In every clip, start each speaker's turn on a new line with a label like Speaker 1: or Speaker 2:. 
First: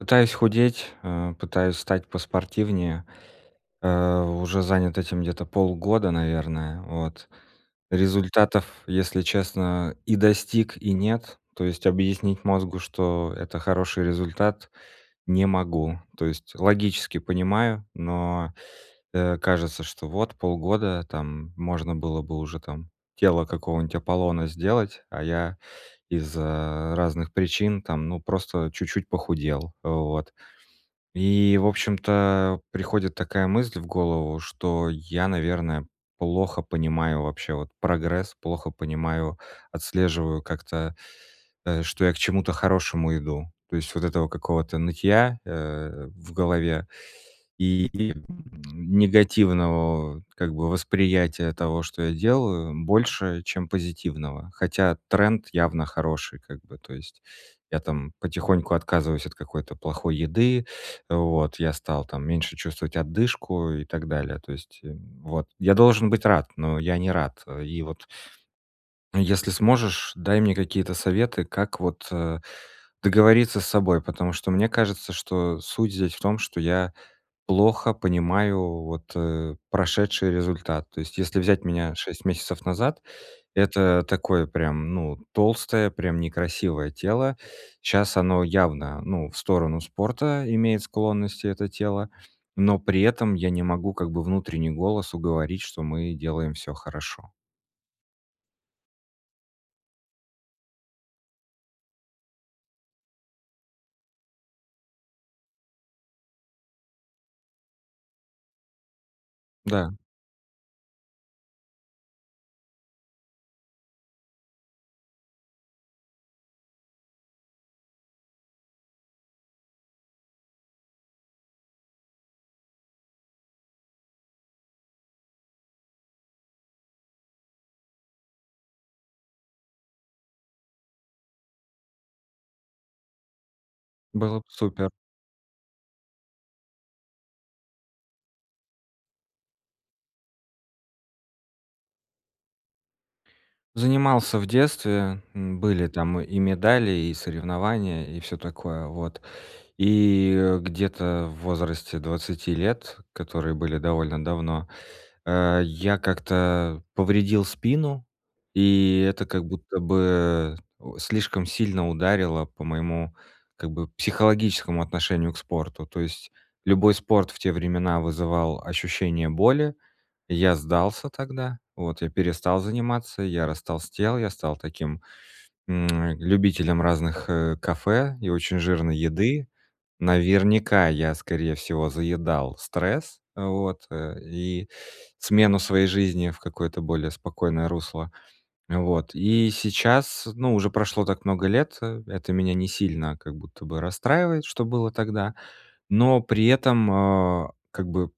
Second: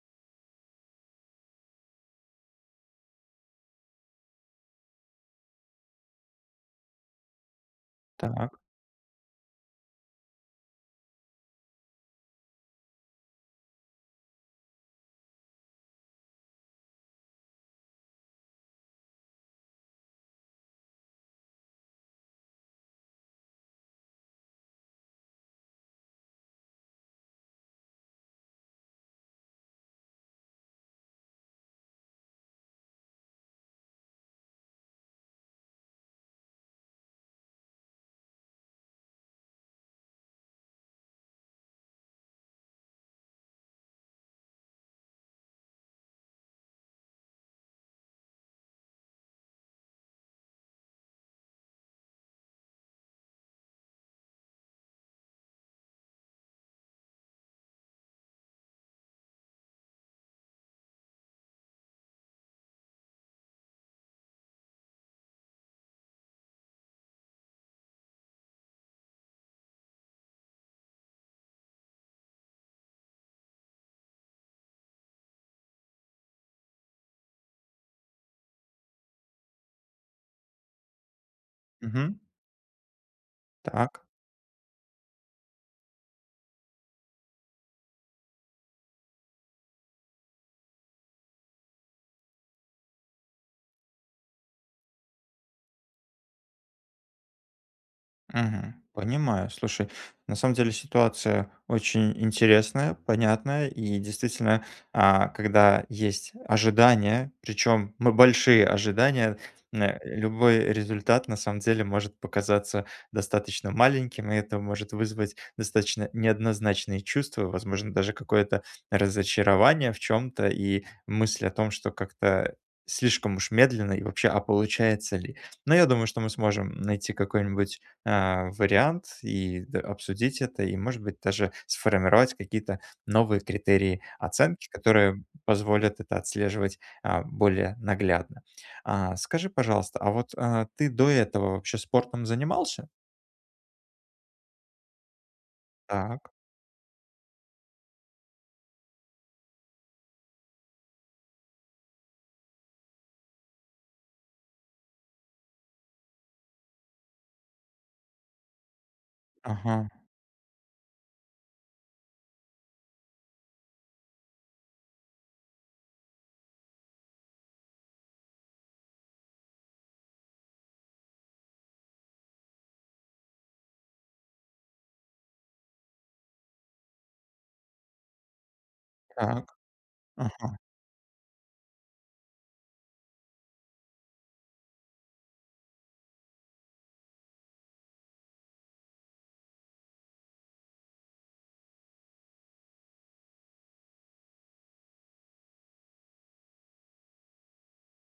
Speaker 1: Пытаюсь худеть, а, пытаюсь стать поспортивнее. Э, уже занят этим где-то полгода, наверное, вот.
Speaker 2: Так.
Speaker 1: Результатов, если честно, и достиг, и нет, то есть объяснить мозгу, что это хороший результат, не могу. То есть логически понимаю, но, э, кажется, что вот полгода, там, можно было бы уже там тело какого-нибудь Аполлона сделать, а я из-за разных причин, там, ну просто чуть-чуть похудел, вот. И в общем-то приходит такая мысль в голову, что я, наверное, плохо понимаю вообще вот прогресс, плохо понимаю, отслеживаю как-то, э, что я к чему-то хорошему иду. То есть вот этого какого-то нытья, э, в голове и, и негативного как бы восприятия того, что я делаю, больше, чем позитивного. Хотя тренд явно хороший, как бы. То есть я там потихоньку отказываюсь от какой-то плохой еды, вот, я стал там меньше чувствовать одышку и так далее, то есть, э, вот. Я должен быть рад, но я не рад. Э, и вот если сможешь, дай мне какие-то советы, как вот, э, договориться с собой. Потому что мне кажется, что суть здесь в том, что я плохо понимаю вот, э, прошедший результат. То есть если взять меня
Speaker 2: Мгм.
Speaker 1: 6 месяцев назад,
Speaker 2: Так.
Speaker 1: это такое прям, ну, толстое, прям некрасивое тело. Щас оно явно, ну, в сторону спорта имеет склонности, это тело, но при этом я не могу как бы внутренний голос уговорить, что мы делаем всё хорошо.
Speaker 2: Мгм. Понимаю. Слушай, на самом деле ситуация очень интересная, понятная и действительно, а, когда есть ожидания, причём мы большие ожидания, н
Speaker 1: Да.
Speaker 2: э, любой результат на самом деле может показаться достаточно маленьким. И это может вызвать достаточно неоднозначные чувства. Возможно, даже какое-то разочарование в чём-то, и мысль о том, что как-то слишком уж медленно и вообще, а получается ли? Но я думаю, что мы сможем найти какой-нибудь, а, вариант и д обсудить это и, может быть, даже сформировать какие-то новые критерии
Speaker 1: Было б
Speaker 2: оценки,
Speaker 1: супер!
Speaker 2: которые позволят это отслеживать, а, более наглядно. А, скажи, пожалуйста, а вот, а, ты до этого вообще спортом занимался?
Speaker 1: Занимался в детстве, м, были там
Speaker 2: Так.
Speaker 1: и медали, и соревнования, и всё такое, вот. И, э, где-то в возрасте 20 лет, которые были довольно давно, э. Я как-то повредил спину, и это как будто
Speaker 2: Ага.
Speaker 1: бы, о, слишком сильно ударило по моему как бы психологическому отношению к спорту. То есть любой спорт в те времена вызывал ощущение боли. Я сдался тогда, вот, я перестал заниматься, я растолстел, я стал таким, м, любителем разных, э, кафе и очень жирной еды.
Speaker 2: Так, ага.
Speaker 1: Наверняка, я, скорее всего, заедал стресс, вот, э, и смену своей жизни в какое-то более спокойное русло, вот. И сейчас, ну, уже прошло так много лет, это меня не сильно как будто бы расстраивает, что было тогда. Но при этом, э, как бы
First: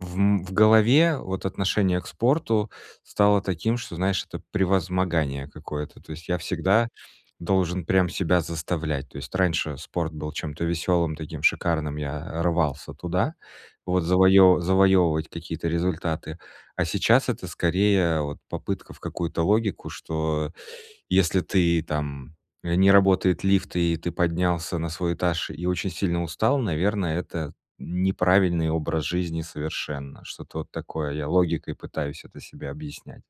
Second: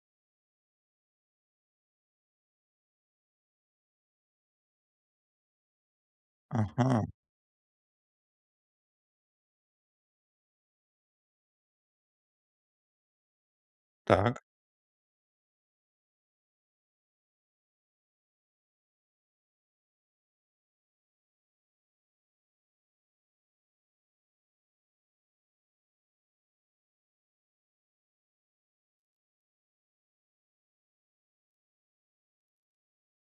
Speaker 1: в, м, в голове, вот, отношение к спорту стало таким, что, знаешь, это превозмогание какое-то, то есть я всегда
Speaker 2: Ага.
Speaker 1: должен прям себя заставлять. То есть раньше спорт был чем-то веселым, таким шикарным, я рвался туда, вот,
Speaker 2: Так.
Speaker 1: завоевы завоевывать какие-то результаты. А сейчас это скорее вот попытка в какую-то логику, что если ты там не работает лифт и ты поднялся на свой этаж и очень сильно устал, наверное, это неправильный образ жизни совершенно. Что-то вот такое. Я логикой пытаюсь это себе объяснять.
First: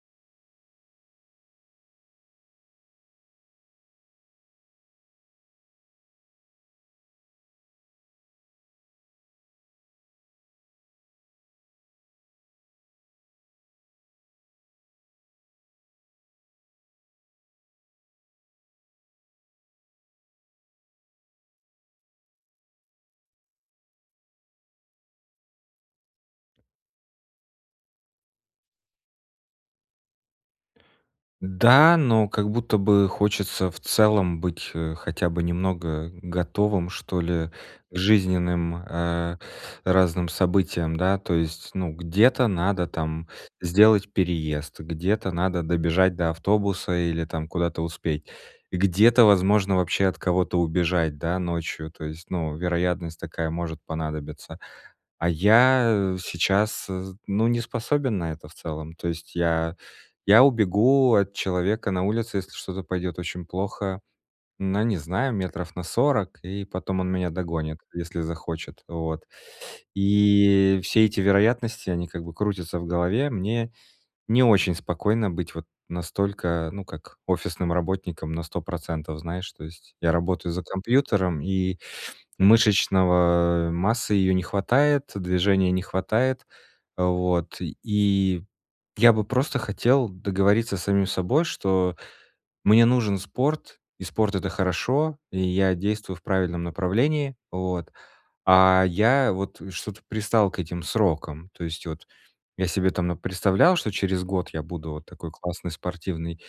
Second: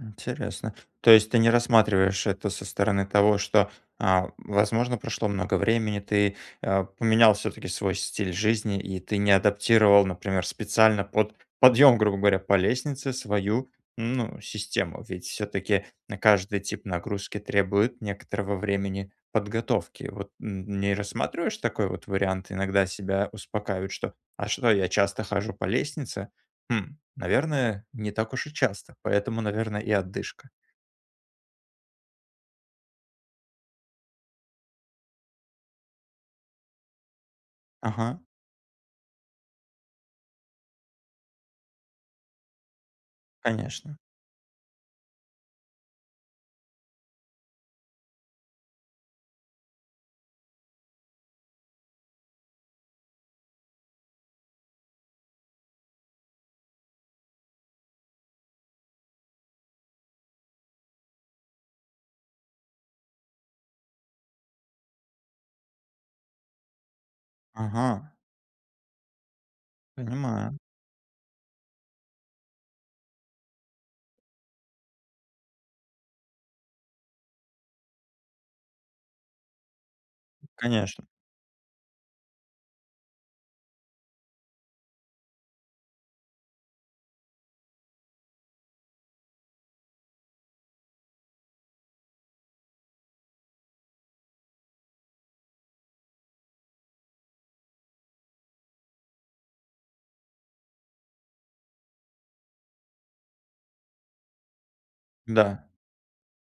Speaker 2: Интересно. То есть ты не рассматриваешь это со стороны того, что, а, возможно, прошло много времени, ты, э, поменял все-таки свой стиль жизни. И ты не адаптировал, например, специально под подъем, грубо говоря, по лестнице свою, ну, систему. Ведь все-таки на каждый тип нагрузки требует некоторого времени подготовки. Вот н не рассматриваешь такой вот вариант? Иногда себя успокаивают: "Что, а что, а что, я часто хожу по лестнице? Хм, наверное, не так уж и часто, поэтому, наверное, и одышка".
Speaker 1: Да, но как будто бы хочется в целом быть, э, хотя бы немного готовым, что ли, к
Speaker 2: Ага.
Speaker 1: жизненным, э, разным событиям, да. То есть, ну, где-то надо там
Speaker 2: Конечно.
Speaker 1: сделать переезд, где-то надо добежать до автобуса или там куда-то успеть. Где-то, возможно, вообще от кого-то убежать, да, ночью, то есть, ну, вероятность такая может понадобиться. А я сейчас з ну, не способен на это в целом. То есть я я убегу от человека на улице, если что-то пойдет очень плохо, ну, не знаю, метров на 40, и потом он меня догонит,
Speaker 2: Ага!
Speaker 1: если захочет. Вот.
Speaker 2: Понимаю.
Speaker 1: И все эти вероятности, они как бы крутятся в голове. Мне не очень спокойно быть вот настолько, ну как, офисным работником на 100 %, знаешь, то есть. Я работаю за
Speaker 2: Конечно.
Speaker 1: компьютером, и мышечного массы ее не хватает, движения не хватает. Вот. И я бы просто хотел договориться с самим собой, что мне нужен спорт, и спорт- это хорошо, и я действую в правильном направлении, вот. А я вот что-то пристал к этим срокам, то есть вот я себе там напредставлял, что через год я буду вот такой
Speaker 2: Да.
Speaker 1: классный спортивный.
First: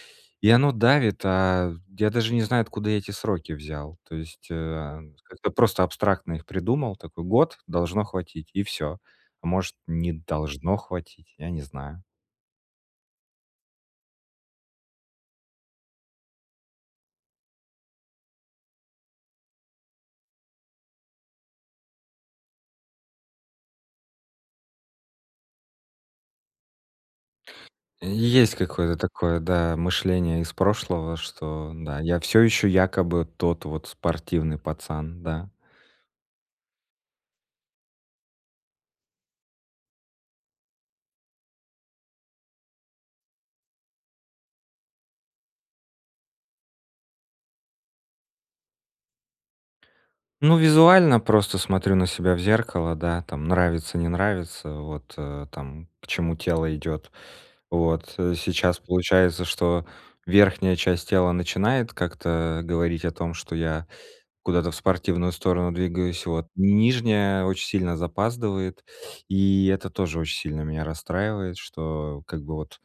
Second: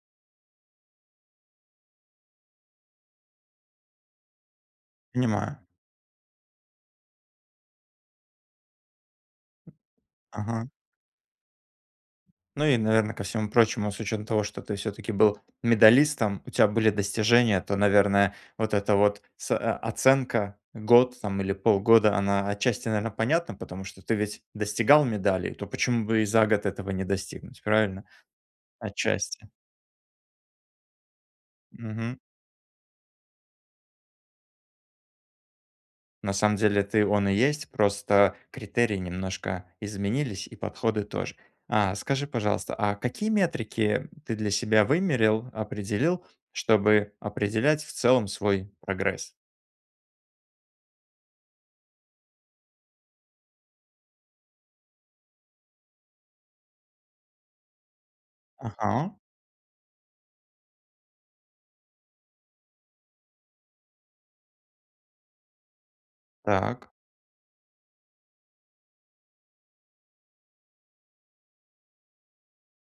Speaker 1: И оно давит, а я даже не знаю, откуда эти сроки взял, то есть, а, как-то
Speaker 2: Понимаю.
Speaker 1: просто абстрактно их придумал, такой: "Год- должно хватить". И всё. А может, не
Speaker 2: Ага.
Speaker 1: должно хватить, я не знаю.
Speaker 2: Ну, и, наверно, ко всему прочему, с учетом того, что ты все-таки был медалистом, у тебя были достижения, то, наверное, вот эта вот с а, а, оценка год там или полгода, она отчасти, наверное, понятна. Потому что ты ведь достигал медалей, то почему бы и за год этого не достигнуть, правильно?
Speaker 1: Есть какое-то такое,
Speaker 2: Отчасти.
Speaker 1: да, мышление из прошлого, что да,
Speaker 2: Мгм.
Speaker 1: я всё еще якобы тот вот спортивный пацан, да.
Speaker 2: На самом деле это и он и есть, просто критерии немножко изменились, и подходы тоже. А скажи, пожалуйста, а какие метрики ты для себя вымерил, определил, чтобы определять в целом свой прогресс?
Speaker 1: Ну, визуально просто смотрю на себя в зеркало, да, там нравится- не нравится. Вот, э, там, к чему тело идет. Вот. Э. Сейчас
Speaker 2: Ага.
Speaker 1: получается, что верхняя часть тела начинает как-то говорить о том, что я куда-то в спортивную сторону двигаюсь. Вот,
Speaker 2: Так.
Speaker 1: нижняя очень сильно запаздывает, и это тоже очень сильно меня расстраивает, что как бы вот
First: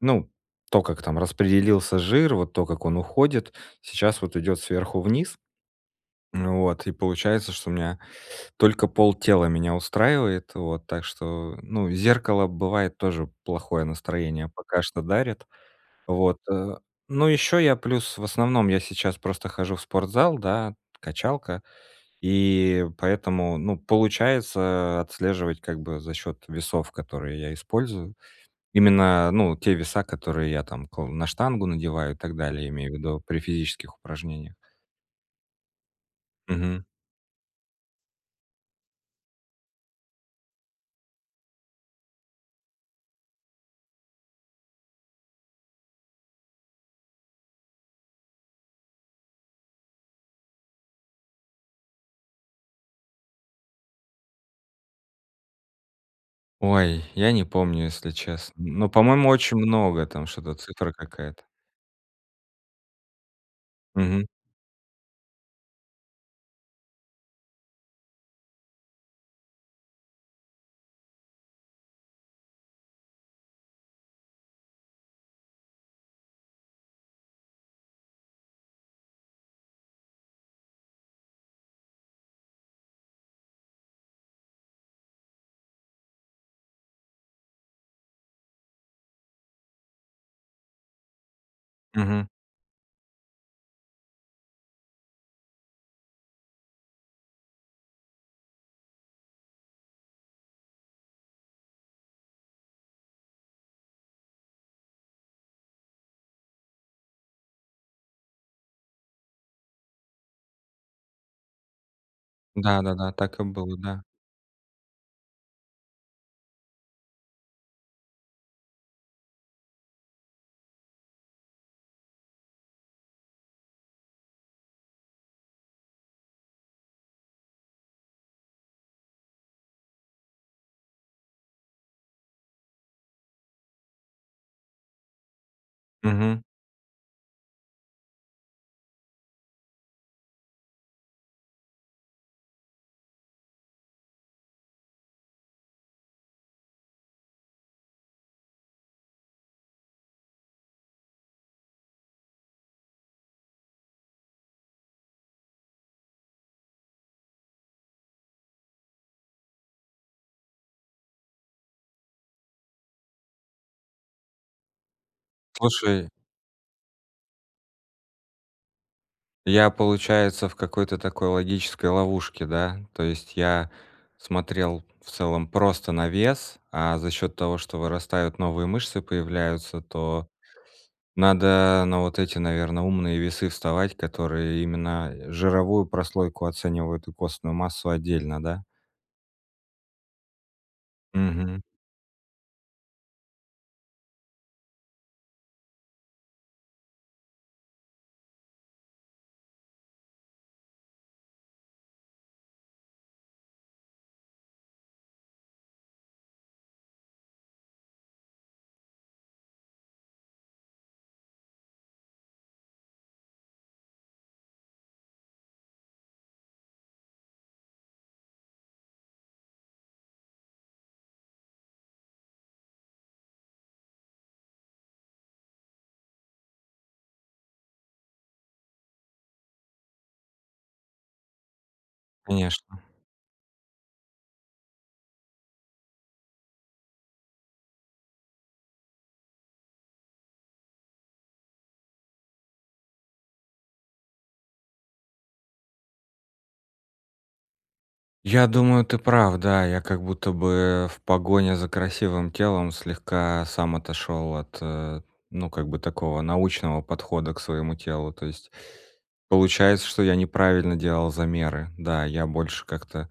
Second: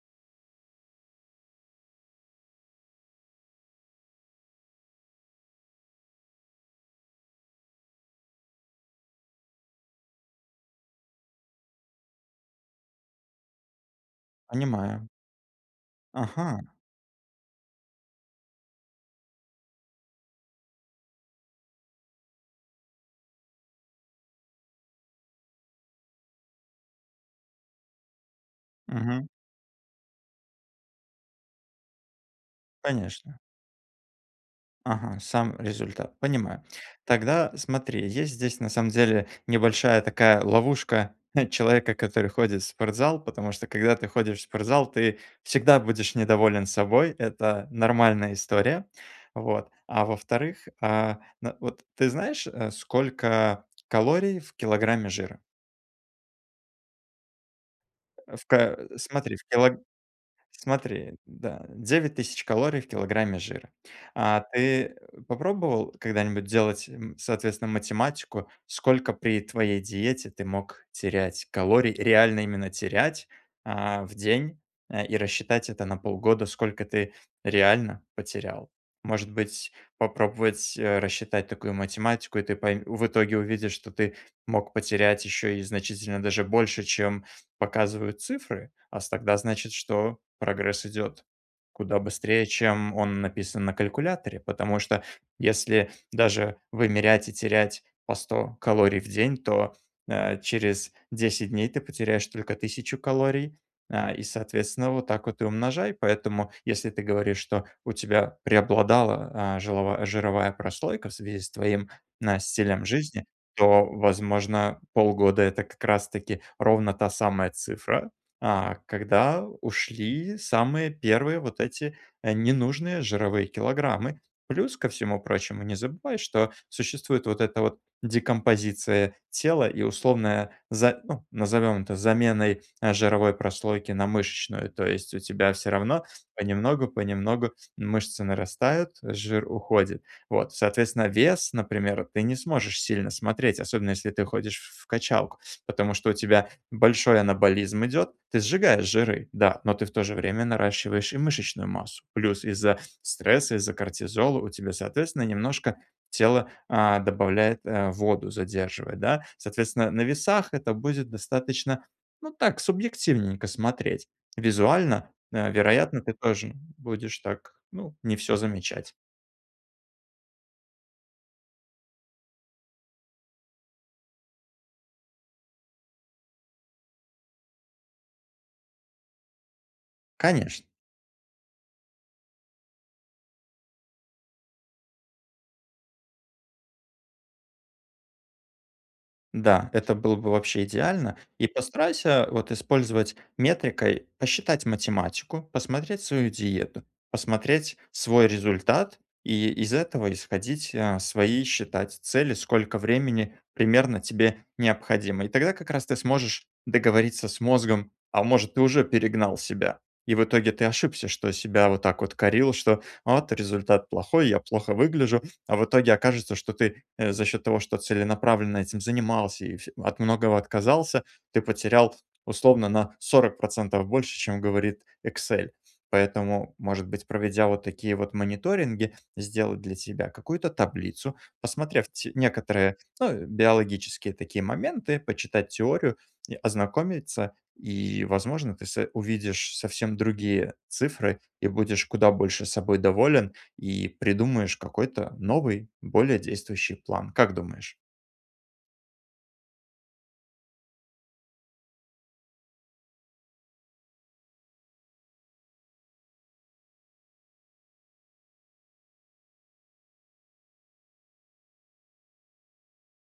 Speaker 1: Ну, то как там распределился жир, вот то, как он уходит, сейчас вот идёт сверху вниз. Вот. И получается, что меня только полтела меня устраивает. Вот. Так что, ну, зеркало бывает тоже плохое настроение пока что
Speaker 2: Понимаю.
Speaker 1: дарит. Вот.
Speaker 2: Ага!
Speaker 1: Э, ну ещё я плюс в основном я сейчас просто хожу в спортзал, да, качалка. И поэтому, ну, получается отслеживать как бы за счет весов, которые я использую.
Speaker 2: Мгм.
Speaker 1: Именно, ну, те веса, которые я там кл на штангу надеваю и так далее, имею в виду
Speaker 2: Конечно.
Speaker 1: при физических упражнениях.
Speaker 2: Ага, сам результат. Понимаю.
Speaker 1: Мгм.
Speaker 2: Тогда смотри, есть здесь, на самом деле, небольшая такая ловушка человека, который ходит в спортзал. Потому что когда ты ходишь в спортзал, ты всегда будешь недоволен собой. Это нормальная история. Вот. А во-вторых, э, ну вот, ты знаешь, э, сколько калорий в килограмме жира?
Speaker 1: Ой, я не помню, если
Speaker 2: В
Speaker 1: честно.
Speaker 2: ка
Speaker 1: Но, по-моему,
Speaker 2: смотри, в
Speaker 1: очень
Speaker 2: кило
Speaker 1: много. Там что-то цифра
Speaker 2: смотри.
Speaker 1: какая-то.
Speaker 2: Да, 9 000 калорий в килограмме жира.
Speaker 1: Мгм.
Speaker 2: А ты попробовал когда-нибудь делать, м, соответственно, математику, сколько при твоей диете ты мог терять калорий? Реально именно терять, а, в день, э, и рассчитать это на полгода, сколько ты реально потерял. Может быть, попробовать, э, рассчитать такую математику, и ты пой в итоге увидишь, что ты мог потерять еще и значительно даже больше, чем показывают цифры. А с тогда значит, что прогресс идет куда
Speaker 1: Мгм.
Speaker 2: быстрее, чем он написан на калькуляторе. Потому что, если даже вымерять и терять по 100 калорий в день, то, э, через 10 дней ты потеряешь только 1000 калорий, э, и, соответственно, вот так вот и умножай. Поэтому, если ты говоришь, что у тебя преобладала, э, жилова жировая прослойка в связи с твоим н
Speaker 1: Да,
Speaker 2: стилем
Speaker 1: да, да.
Speaker 2: жизни,
Speaker 1: Так и было,
Speaker 2: то,
Speaker 1: да.
Speaker 2: возможно, полгода- это как раз таки ровно та самая цифра, а, когда ушли самые 1 вот эти, э, ненужные жировые килограммы. Плюс ко всему прочему, не забывай, что существует вот эта вот декомпозиция тела и условная, за э, назовём это заменой, э, жировой прослойки на мышечную. То есть у тебя всё равно
Speaker 1: Мгм.
Speaker 2: понемногу понемногу мышцы нарастают, жир уходит. Вот, соответственно, вес, например, ты не сможешь сильно смотреть, особенно если ты ходишь в в качалку, потому что у тебя большой анаболизм идет, ты сжигаешь жиры, да, но ты в то же время наращиваешь и мышечную массу. Плюс из-за стресса, из-за кортизола у тебя, соответственно, немножко тело, а, добавляет, э, воду, задерживает, да. Соответственно, на весах это будет достаточно, ну, так, субъективненько смотреть. Визуально, э, вероятно,
Speaker 1: Слушай.
Speaker 2: ты тоже будешь так, ну, не всё замечать.
Speaker 1: Я, получается, в какой-то такой логической ловушке, да? То есть я смотрел в целом просто на вес, а за счет того, что вырастают новые мышцы, появляются, то
Speaker 2: Конечно!
Speaker 1: надо на вот эти, наверно, умные весы вставать, которые именно жировую прослойку оценивают и костную массу отдельно, да?
Speaker 2: Да, это было бы вообще идеально, и
Speaker 1: Мгм.
Speaker 2: постарайся вот использовать метрикой, посчитать математику, посмотреть свою диету, посмотреть свой результат и из этого исходить, э, свои считать цели. Сколько времени примерно тебе необходимо, и тогда как раз ты сможешь договориться с мозгом. А может, ты уже перегнал себя, и в итоге ты ошибся, что себя вот так вот корил, что: вот результат плохой, я плохо выгляжу. А в итоге окажется, что ты, э, за счёт того, что целенаправленно этим занимался и всё от многого отказался, ты потерял условно на 40 % больше, чем говорит "Эксель". Поэтому, может быть, проведя вот такие вот мониторинги, сделать для тебя какую-то таблицу, посмотрев те некоторые,
Speaker 1: Конечно!
Speaker 2: ну, биологические такие моменты. Почитать теорию и ознакомиться. И, возможно, ты со увидишь совсем другие цифры, и будешь куда больше собой доволен, и придумаешь какой-то новый, более действующий план. Как думаешь?
Speaker 1: Я думаю, ты прав, да. Я как будто бы в погоне за красивым телом слегка сам отошел от, э, ну, как бы такого, научного подхода к своему телу. То есть получается, что я неправильно делал замеры. Да, я больше как-то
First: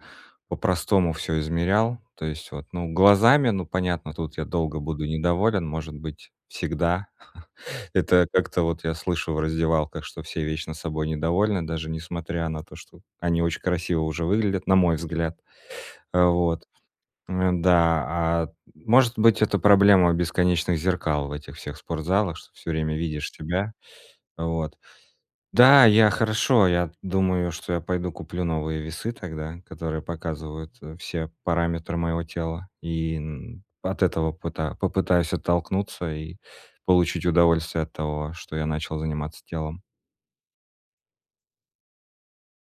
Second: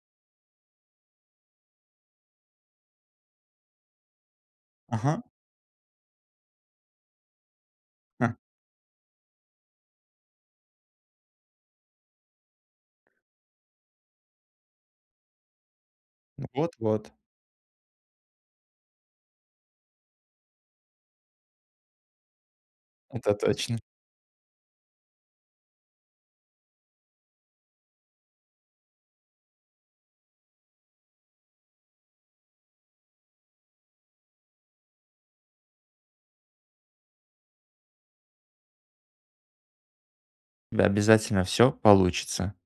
Speaker 1: по-простому всё измерял, то есть вот, ну, глазами, ну понятно, тут я долго буду
Speaker 2: Ага.
Speaker 1: недоволен, может быть, всегда. Это
Speaker 2: А.
Speaker 1: как-то вот я слышу в раздевалках, что все вечно собой недовольны, даже несмотря на то, что они очень красиво уже выглядят, на мой взгляд. Э, вот.
Speaker 2: Вот-вот.
Speaker 1: Э, да, а, может быть, это проблема бесконечных зеркал в этих всех спортзалах, что всё время видишь
Speaker 2: Это
Speaker 1: себя.
Speaker 2: точно.
Speaker 1: Вот. Да, я хорошо, я думаю, что я пойду куплю новые весы тогда, которые показывают, э, все параметры моего тела, и н от этого пыта попытаюсь оттолкнуться и получить удовольствие от того, что я начал заниматься телом.
Speaker 2: Да, обязательно. Всё получится!